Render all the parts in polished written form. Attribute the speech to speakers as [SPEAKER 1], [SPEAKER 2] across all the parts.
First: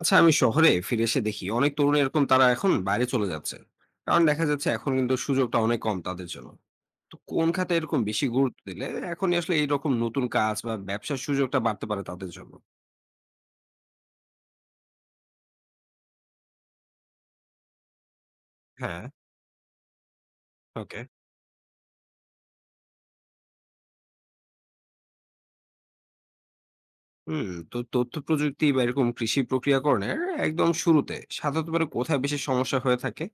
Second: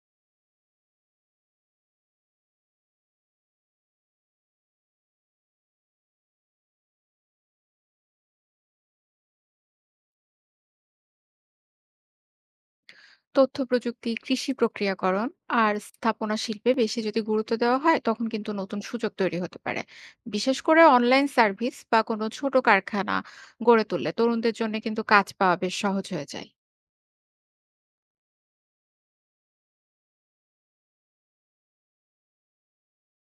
[SPEAKER 1] আচ্ছা, আমি শহরে ফিরে এসে দেখি অনেক তরুণ এরকম তারা এখন বাইরে চলে যাচ্ছে, কারণ দেখা যাচ্ছে এখন কিন্তু সুযোগটা অনেক কম তাদের জন্য। তো কোন খাতে এরকম বেশি গুরুত্ব দিলে এখন আসলে এইরকম নতুন কাজ বা ব্যবসার সুযোগটা বাড়তে পারে তাদের জন্য।
[SPEAKER 2] তথ্য প্রযুক্তি, কৃষি প্রক্রিয়াকরণ আর স্থাপনা শিল্পে বেশি যদি গুরুত্ব দেওয়া হয়, তখন কিন্তু নতুন
[SPEAKER 1] হ্যাঁ।
[SPEAKER 2] সুযোগ তৈরি হতে পারে। বিশেষ করে
[SPEAKER 1] ওকে।
[SPEAKER 2] অনলাইন সার্ভিস বা কোনো ছোট কারখানা গড়ে তুললে তরুণদের জন্য কিন্তু কাজ পাওয়া বেশ সহজ হয়ে যায়।
[SPEAKER 1] হুম, তো তথ্য প্রযুক্তি বা এরকম কৃষি প্রক্রিয়াকরণের একদম শুরুতে সাধারণত মানে কোথায় বেশি সমস্যা হয়ে থাকে?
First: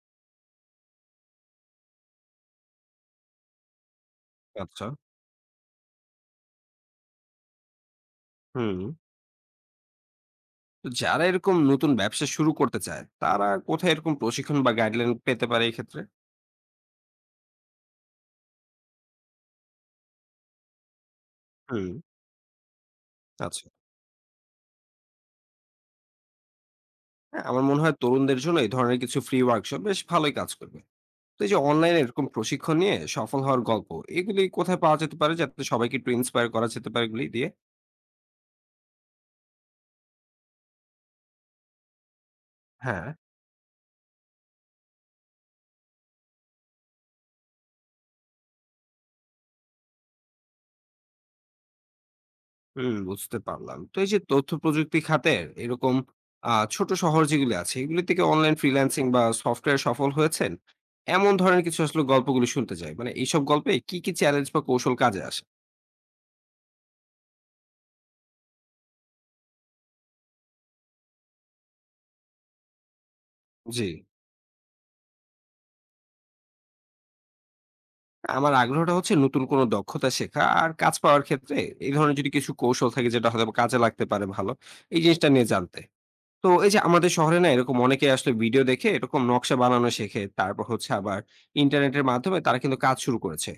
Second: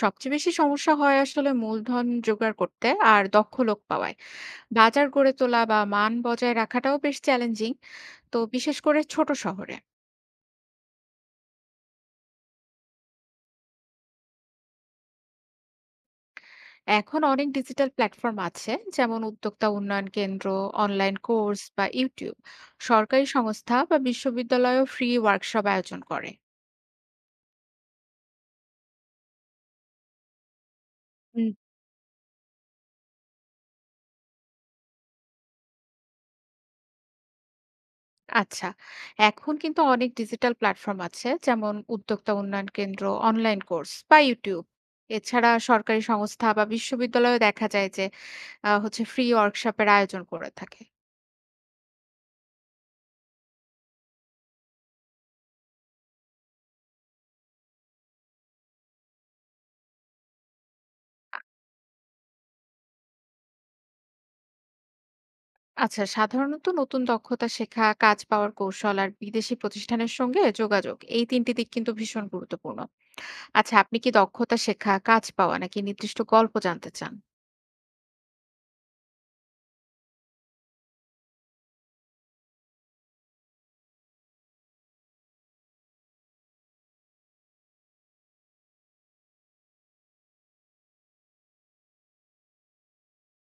[SPEAKER 2] সবচেয়ে বেশি সমস্যা হয় আসলে মূলধন জোগাড় করতে আর দক্ষ লোক পাওয়ায়।
[SPEAKER 1] আচ্ছা।
[SPEAKER 2] বাজার গড়ে তোলা বা মান বজায় রাখাটাও বেশ চ্যালেঞ্জিং, তো বিশেষ
[SPEAKER 1] হুম,
[SPEAKER 2] করে ছোট শহরে।
[SPEAKER 1] তো যারা এরকম নতুন ব্যবসা শুরু করতে চায় তারা কোথায় এরকম প্রশিক্ষণ বা গাইডলাইন পেতে পারে এই ক্ষেত্রে?
[SPEAKER 2] এখন অনেক ডিজিটাল প্ল্যাটফর্ম আছে, যেমন উদ্যোক্তা উন্নয়ন কেন্দ্র, অনলাইন কোর্স বা
[SPEAKER 1] হুম।
[SPEAKER 2] ইউটিউব। সরকারি
[SPEAKER 1] আচ্ছা।
[SPEAKER 2] সংস্থা বা বিশ্ববিদ্যালয়ও ফ্রি ওয়ার্কশপ আয়োজন করে।
[SPEAKER 1] হ্যাঁ, আমার মনে হয় তরুণদের জন্য এই ধরনের কিছু ফ্রি ওয়ার্কশপ বেশ ভালোই কাজ করবে। তো
[SPEAKER 2] হুম,
[SPEAKER 1] এই যে অনলাইনে এরকম প্রশিক্ষণ নিয়ে সফল হওয়ার গল্প, এগুলি কোথায় পাওয়া যেতে পারে যাতে সবাইকে একটু ইন্সপায়ার করা যেতে পারে এগুলি দিয়ে?
[SPEAKER 2] আচ্ছা। এখন কিন্তু অনেক ডিজিটাল প্ল্যাটফর্ম আছে, যেমন উদ্যোক্তা উন্নয়ন কেন্দ্র,
[SPEAKER 1] হ্যাঁ।
[SPEAKER 2] অনলাইন কোর্স বা ইউটিউব। এছাড়া সরকারি সংস্থা বা বিশ্ববিদ্যালয়ে দেখা যায় যে আহ, হচ্ছে ফ্রি ওয়ার্কশপের আয়োজন করে থাকে।
[SPEAKER 1] হুম, বুঝতে পারলাম। তো এই যে তথ্য প্রযুক্তি খাতের এরকম ছোট শহর যেগুলি আছে এগুলি থেকে অনলাইন ফ্রিল্যান্সিং বা সফটওয়্যার সফল হয়েছেন, এমন ধরনের কিছু আসলে গল্পগুলি শুনতে চাই। মানে এইসব গল্পে কি কি চ্যালেঞ্জ বা কৌশল কাজে আসে?
[SPEAKER 2] আচ্ছা, সাধারণত নতুন দক্ষতা শেখা, কাজ পাওয়ার কৌশল আর বিদেশি প্রতিষ্ঠানের সঙ্গে যোগাযোগ, এই তিনটি দিক কিন্তু ভীষণ গুরুত্বপূর্ণ। আচ্ছা,
[SPEAKER 1] জি।
[SPEAKER 2] আপনি কি দক্ষতা শেখা, কাজ পাওয়া, নাকি নির্দিষ্ট গল্প জানতে চান?
[SPEAKER 1] আমার আগ্রহটা হচ্ছে নতুন কোনো দক্ষতা শেখা আর কাজ পাওয়ার ক্ষেত্রে এই ধরনের যদি কিছু কৌশল থাকে যেটা হয়তো বা কাজে লাগতে পারে, ভালো এই জিনিসটা নিয়ে জানতে। তো এই যে আমাদের শহরে না এরকম অনেকে আসলে ভিডিও দেখে এরকম নকশা বানানো শেখে, তারপর হচ্ছে আবার ইন্টারনেটের মাধ্যমে তারা কিন্তু কাজ শুরু করেছে।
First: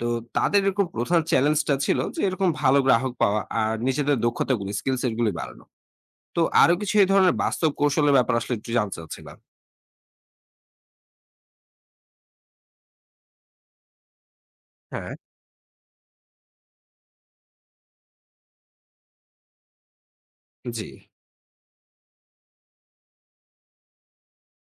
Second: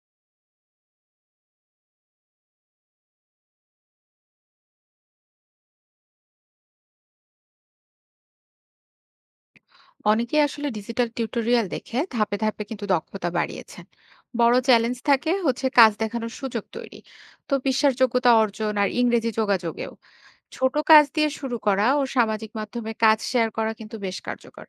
[SPEAKER 1] তো তাদের এরকম প্রধান চ্যালেঞ্জটা ছিল যে এরকম ভালো গ্রাহক পাওয়া আর নিজেদের দক্ষতাগুলি স্কিল সেট গুলি বাড়ানো। তো আরো কিছু এই ধরনের বাস্তব কৌশলের ব্যাপার আসলে একটু জানতে চাচ্ছিলাম।
[SPEAKER 2] অনেকে আসলে ডিজিটাল টিউটোরিয়াল দেখে ধাপে ধাপে কিন্তু দক্ষতা বাড়িয়েছেন। বড় চ্যালেঞ্জ
[SPEAKER 1] হ্যাঁ।
[SPEAKER 2] থাকে কাজ দেখানোর সুযোগ তৈরি, তো বিশ্বাসযোগ্যতা অর্জন আর ইংরেজি যোগাযোগেও। ছোট
[SPEAKER 1] জি।
[SPEAKER 2] কাজ দিয়ে শুরু করা ও সামাজিক মাধ্যমে কাজ শেয়ার করা কিন্তু বেশ কার্যকর।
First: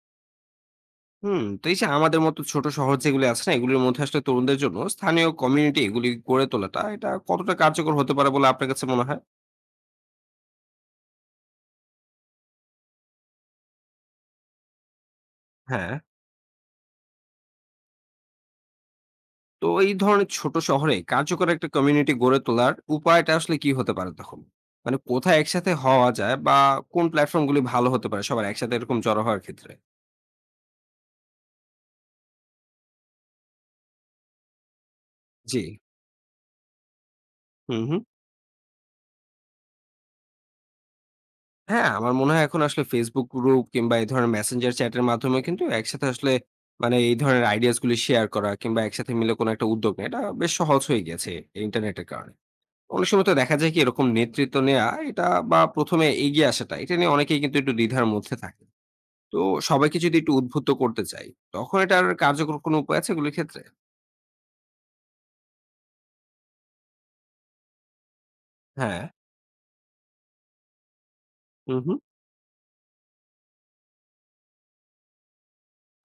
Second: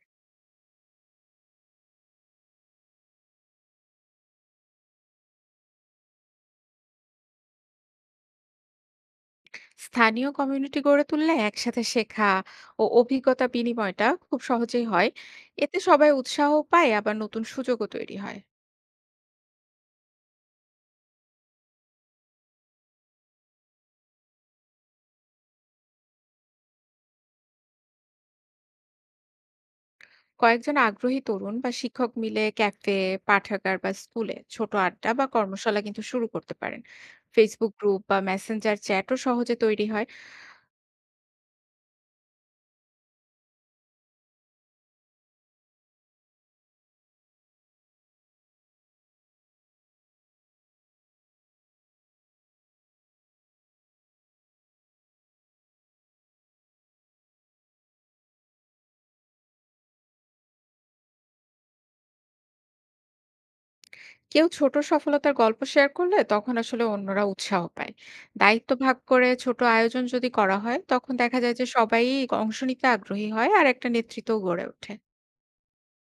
[SPEAKER 1] হুম, তো এই যে আমাদের মতো ছোট শহর যেগুলি আছে না, এগুলির মধ্যে আসলে তরুণদের জন্য স্থানীয় কমিউনিটি এগুলি গড়ে তোলাটা, এটা কতটা কার্যকর হতে পারে বলে আপনার কাছে মনে হয়?
[SPEAKER 2] স্থানীয় কমিউনিটি গড়ে তুললে একসাথে শেখা ও অভিজ্ঞতা বিনিময়টা খুব সহজেই হয়। এতে
[SPEAKER 1] হ্যাঁ।
[SPEAKER 2] সবাই উৎসাহ পায়, আবার নতুন সুযোগও তৈরি হয়।
[SPEAKER 1] তো এই ধরনের ছোট শহরে কার্যকর একটা কমিউনিটি গড়ে তোলার উপায়টা আসলে কি হতে পারে তখন? মানে কোথায় একসাথে হওয়া যায়, বা কোন প্ল্যাটফর্ম গুলি ভালো হতে পারে সবার একসাথে এরকম জড়ো হওয়ার ক্ষেত্রে?
[SPEAKER 2] কয়েকজন আগ্রহী তরুণ বা শিক্ষক মিলে ক্যাফে, পাঠাগার বা স্কুলে ছোট আড্ডা বা
[SPEAKER 1] জি।
[SPEAKER 2] কর্মশালা কিন্তু শুরু করতে পারেন। ফেসবুক
[SPEAKER 1] হুম,
[SPEAKER 2] গ্রুপ
[SPEAKER 1] হুম।
[SPEAKER 2] বা মেসেঞ্জার চ্যাটও সহজে তৈরি হয়।
[SPEAKER 1] হ্যাঁ, আমার মনে হয় এখন আসলে Facebook গ্রুপ কিংবা এই ধরনের মেসেঞ্জার চ্যাটের মাধ্যমে কিন্তু একসাথে আসলে মানে এই ধরনের আইডিয়াস গুলি শেয়ার করা কিংবা একসাথে মিলে কোনো একটা উদ্যোগ নেয়া, এটা বেশ সহজ হয়ে গেছে এই ইন্টারনেটের কারণে। অনেক সময় তো দেখা যায় কি এরকম নেতৃত্ব নেয়া এটা বা ১ম এ এগিয়ে আসাটা, এটা নিয়ে অনেকেই কিন্তু একটু দ্বিধার মধ্যে থাকে। তো সবাইকে যদি একটু উদ্বুদ্ধ করতে চাই, তখন এটার কার্যকর কোনো উপায় আছে এগুলির ক্ষেত্রে?
[SPEAKER 2] কেউ ছোট সফলতার গল্প শেয়ার করলে তখন আসলে অন্যরা উৎসাহ পায়। দায়িত্ব ভাগ
[SPEAKER 1] হ্যাঁ।
[SPEAKER 2] করে ছোট আয়োজন যদি করা হয়, তখন দেখা যায় যে
[SPEAKER 1] হুম, হুম।
[SPEAKER 2] সবাই অংশ নিতে আগ্রহী হয় আর একটা নেতৃত্ব গড়ে ওঠে।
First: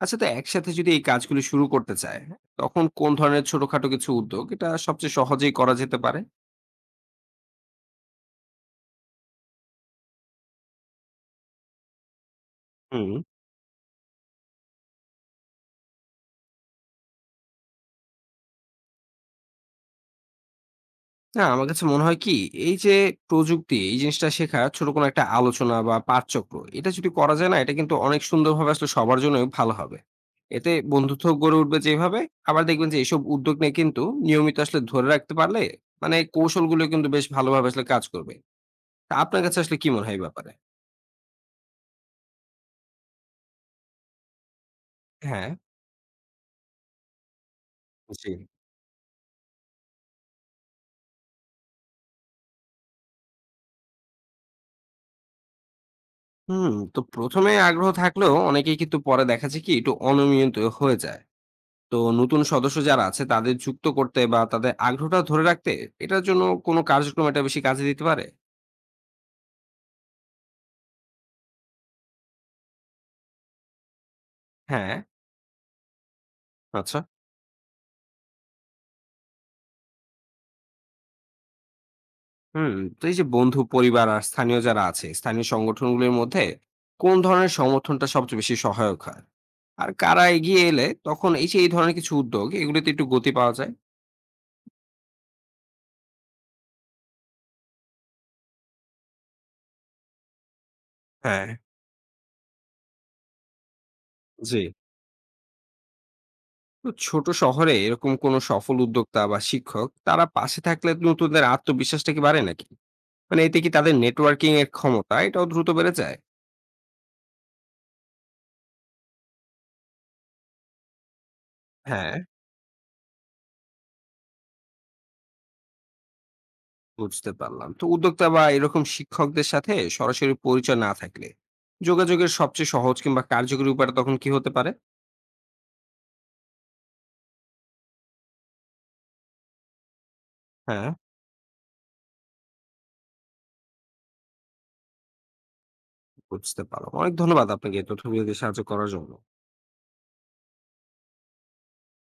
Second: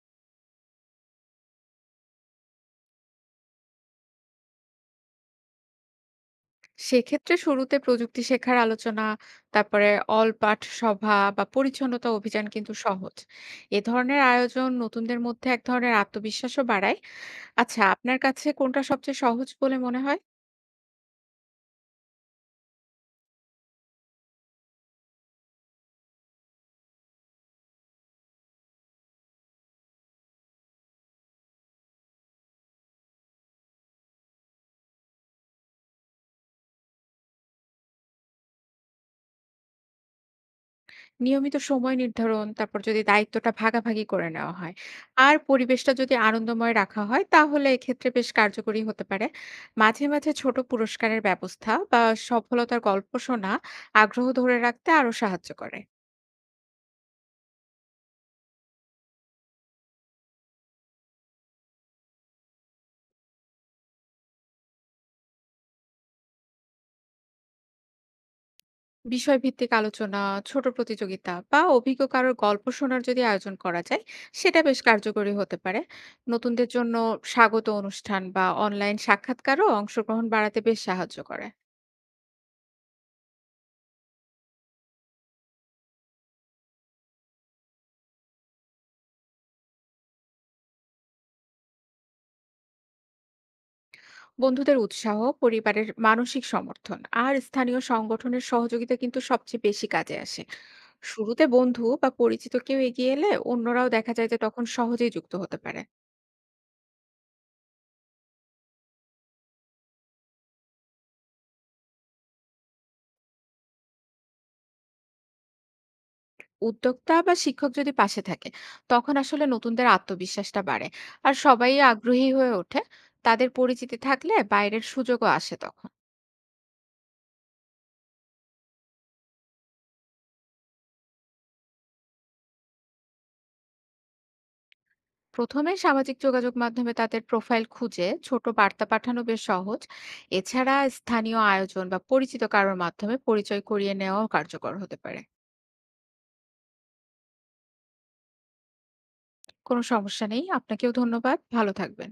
[SPEAKER 1] আচ্ছা, তো একসাথে যদি এই কাজগুলি শুরু করতে চায়, তখন কোন ধরনের ছোটখাটো কিছু উদ্যোগ এটা সবচেয়ে সহজেই করা যেতে পারে?
[SPEAKER 2] সেক্ষেত্রে শুরুতে প্রযুক্তি শেখার আলোচনা, তারপরে অলপাঠ সভা বা পরিচ্ছন্নতা অভিযান কিন্তু
[SPEAKER 1] হুম।
[SPEAKER 2] সহজ। এ ধরনের আয়োজন নতুনদের মধ্যে এক ধরনের আত্মবিশ্বাসও বাড়ায়। আচ্ছা, আপনার কাছে কোনটা সবচেয়ে সহজ বলে মনে হয়?
[SPEAKER 1] না, আমার কাছে মনে হয় কি, এই যে প্রযুক্তি, এই জিনিসটা শেখা ছোট কোনো একটা আলোচনা বা পাঠচক্র, এটা যদি করা যায় না, এটা কিন্তু অনেক সুন্দরভাবে আসলে সবার জন্যই ভালো হবে। এতে বন্ধুত্ব গড়ে উঠবে যেভাবে, আবার দেখবেন যে এইসব উদ্যোগ নিয়ে কিন্তু নিয়মিত আসলে ধরে রাখতে পারলে, মানে কৌশলগুলো কিন্তু বেশ ভালোভাবে আসলে কাজ করবে। তা আপনার কাছে আসলে কি মনে হয় এই ব্যাপারে?
[SPEAKER 2] নিয়মিত সময় নির্ধারণ, তারপর যদি দায়িত্বটা ভাগাভাগি করে নেওয়া হয় আর
[SPEAKER 1] হ্যাঁ,
[SPEAKER 2] পরিবেশটা যদি আনন্দময় রাখা হয়, তাহলে এক্ষেত্রে বেশ
[SPEAKER 1] জি।
[SPEAKER 2] কার্যকরী হতে পারে। মাঝে মাঝে ছোট পুরস্কারের ব্যবস্থা বা সফলতার গল্প শোনা আগ্রহ ধরে রাখতে আরো সাহায্য করে।
[SPEAKER 1] হুম, তো ১ম এ আগ্রহ থাকলেও অনেকেই কিন্তু পরে দেখা যায় কি, একটু অনিয়মিত হয়ে যায়। তো নতুন সদস্য যারা আছে তাদের যুক্ত করতে বা তাদের আগ্রহটা ধরে রাখতে এটার জন্য কোনো কার্যক্রম এটা বেশি কাজে দিতে পারে?
[SPEAKER 2] বিষয়ভিত্তিক আলোচনা, ছোট প্রতিযোগিতা বা অভিজ্ঞ কারোর গল্প শোনার যদি আয়োজন করা যায়, সেটা বেশ
[SPEAKER 1] হ্যাঁ।
[SPEAKER 2] কার্যকরী হতে পারে। নতুনদের জন্য
[SPEAKER 1] আচ্ছা।
[SPEAKER 2] স্বাগত অনুষ্ঠান বা অনলাইন সাক্ষাৎকারও অংশগ্রহণ বাড়াতে বেশ সাহায্য করে।
[SPEAKER 1] হুম, তো এই যে বন্ধু পরিবার আর স্থানীয় যারা আছে স্থানীয় সংগঠনগুলোর মধ্যে কোন ধরনের সমর্থনটা সবচেয়ে বেশি সহায়ক হয়, আর কারা এগিয়ে এলে তখন এই যে এই ধরনের কিছু উদ্যোগ এগুলোতে একটু গতি পাওয়া যায়?
[SPEAKER 2] বন্ধুদের উৎসাহ, পরিবারের মানসিক সমর্থন আর স্থানীয় সংগঠনের সহযোগিতা কিন্তু সবচেয়ে বেশি কাজে আসে। শুরুতে
[SPEAKER 1] হ্যাঁ।
[SPEAKER 2] বন্ধু বা পরিচিত কেউ এগিয়ে এলে অন্যরাও দেখা যায় যে
[SPEAKER 1] জি।
[SPEAKER 2] তখন সহজেই যুক্ত হতে পারে।
[SPEAKER 1] তো ছোট শহরে এরকম কোনো সফল উদ্যোক্তা বা শিক্ষক তারা পাশে থাকলে নতুনদের আত্মবিশ্বাসটা কি বাড়ে নাকি, মানে এতে কি তাদের নেটওয়ার্কিং এর ক্ষমতা এটাও দ্রুত বেড়ে যায়?
[SPEAKER 2] উদ্যোক্তা বা শিক্ষক যদি পাশে থাকে, তখন আসলে নতুনদের আত্মবিশ্বাসটা বাড়ে আর সবাই
[SPEAKER 1] হ্যাঁ,
[SPEAKER 2] আগ্রহী হয়ে ওঠে। তাদের পরিচিতি থাকলে বাইরের সুযোগও আসে তখন।
[SPEAKER 1] বুঝতে পারলাম। তো উদ্যোক্তা বা এরকম শিক্ষকদের সাথে সরাসরি পরিচয় না থাকলে যোগাযোগের সবচেয়ে সহজ কিংবা কার্যকরী উপায়টা তখন কি হতে পারে?
[SPEAKER 2] প্রথমে সামাজিক যোগাযোগ মাধ্যমে তাদের প্রোফাইল খুঁজে ছোট বার্তা পাঠানো বেশ সহজ। এছাড়া
[SPEAKER 1] হ্যাঁ,
[SPEAKER 2] স্থানীয় আয়োজন বা পরিচিত কারোর মাধ্যমে পরিচয় করিয়ে নেওয়াও কার্যকর হতে পারে।
[SPEAKER 1] বুঝতে পারলাম। অনেক ধন্যবাদ আপনাকে এই তথ্যগুলো দিয়ে সাহায্য করার জন্য।
[SPEAKER 2] কোনো সমস্যা নেই, আপনাকেও ধন্যবাদ, ভালো থাকবেন।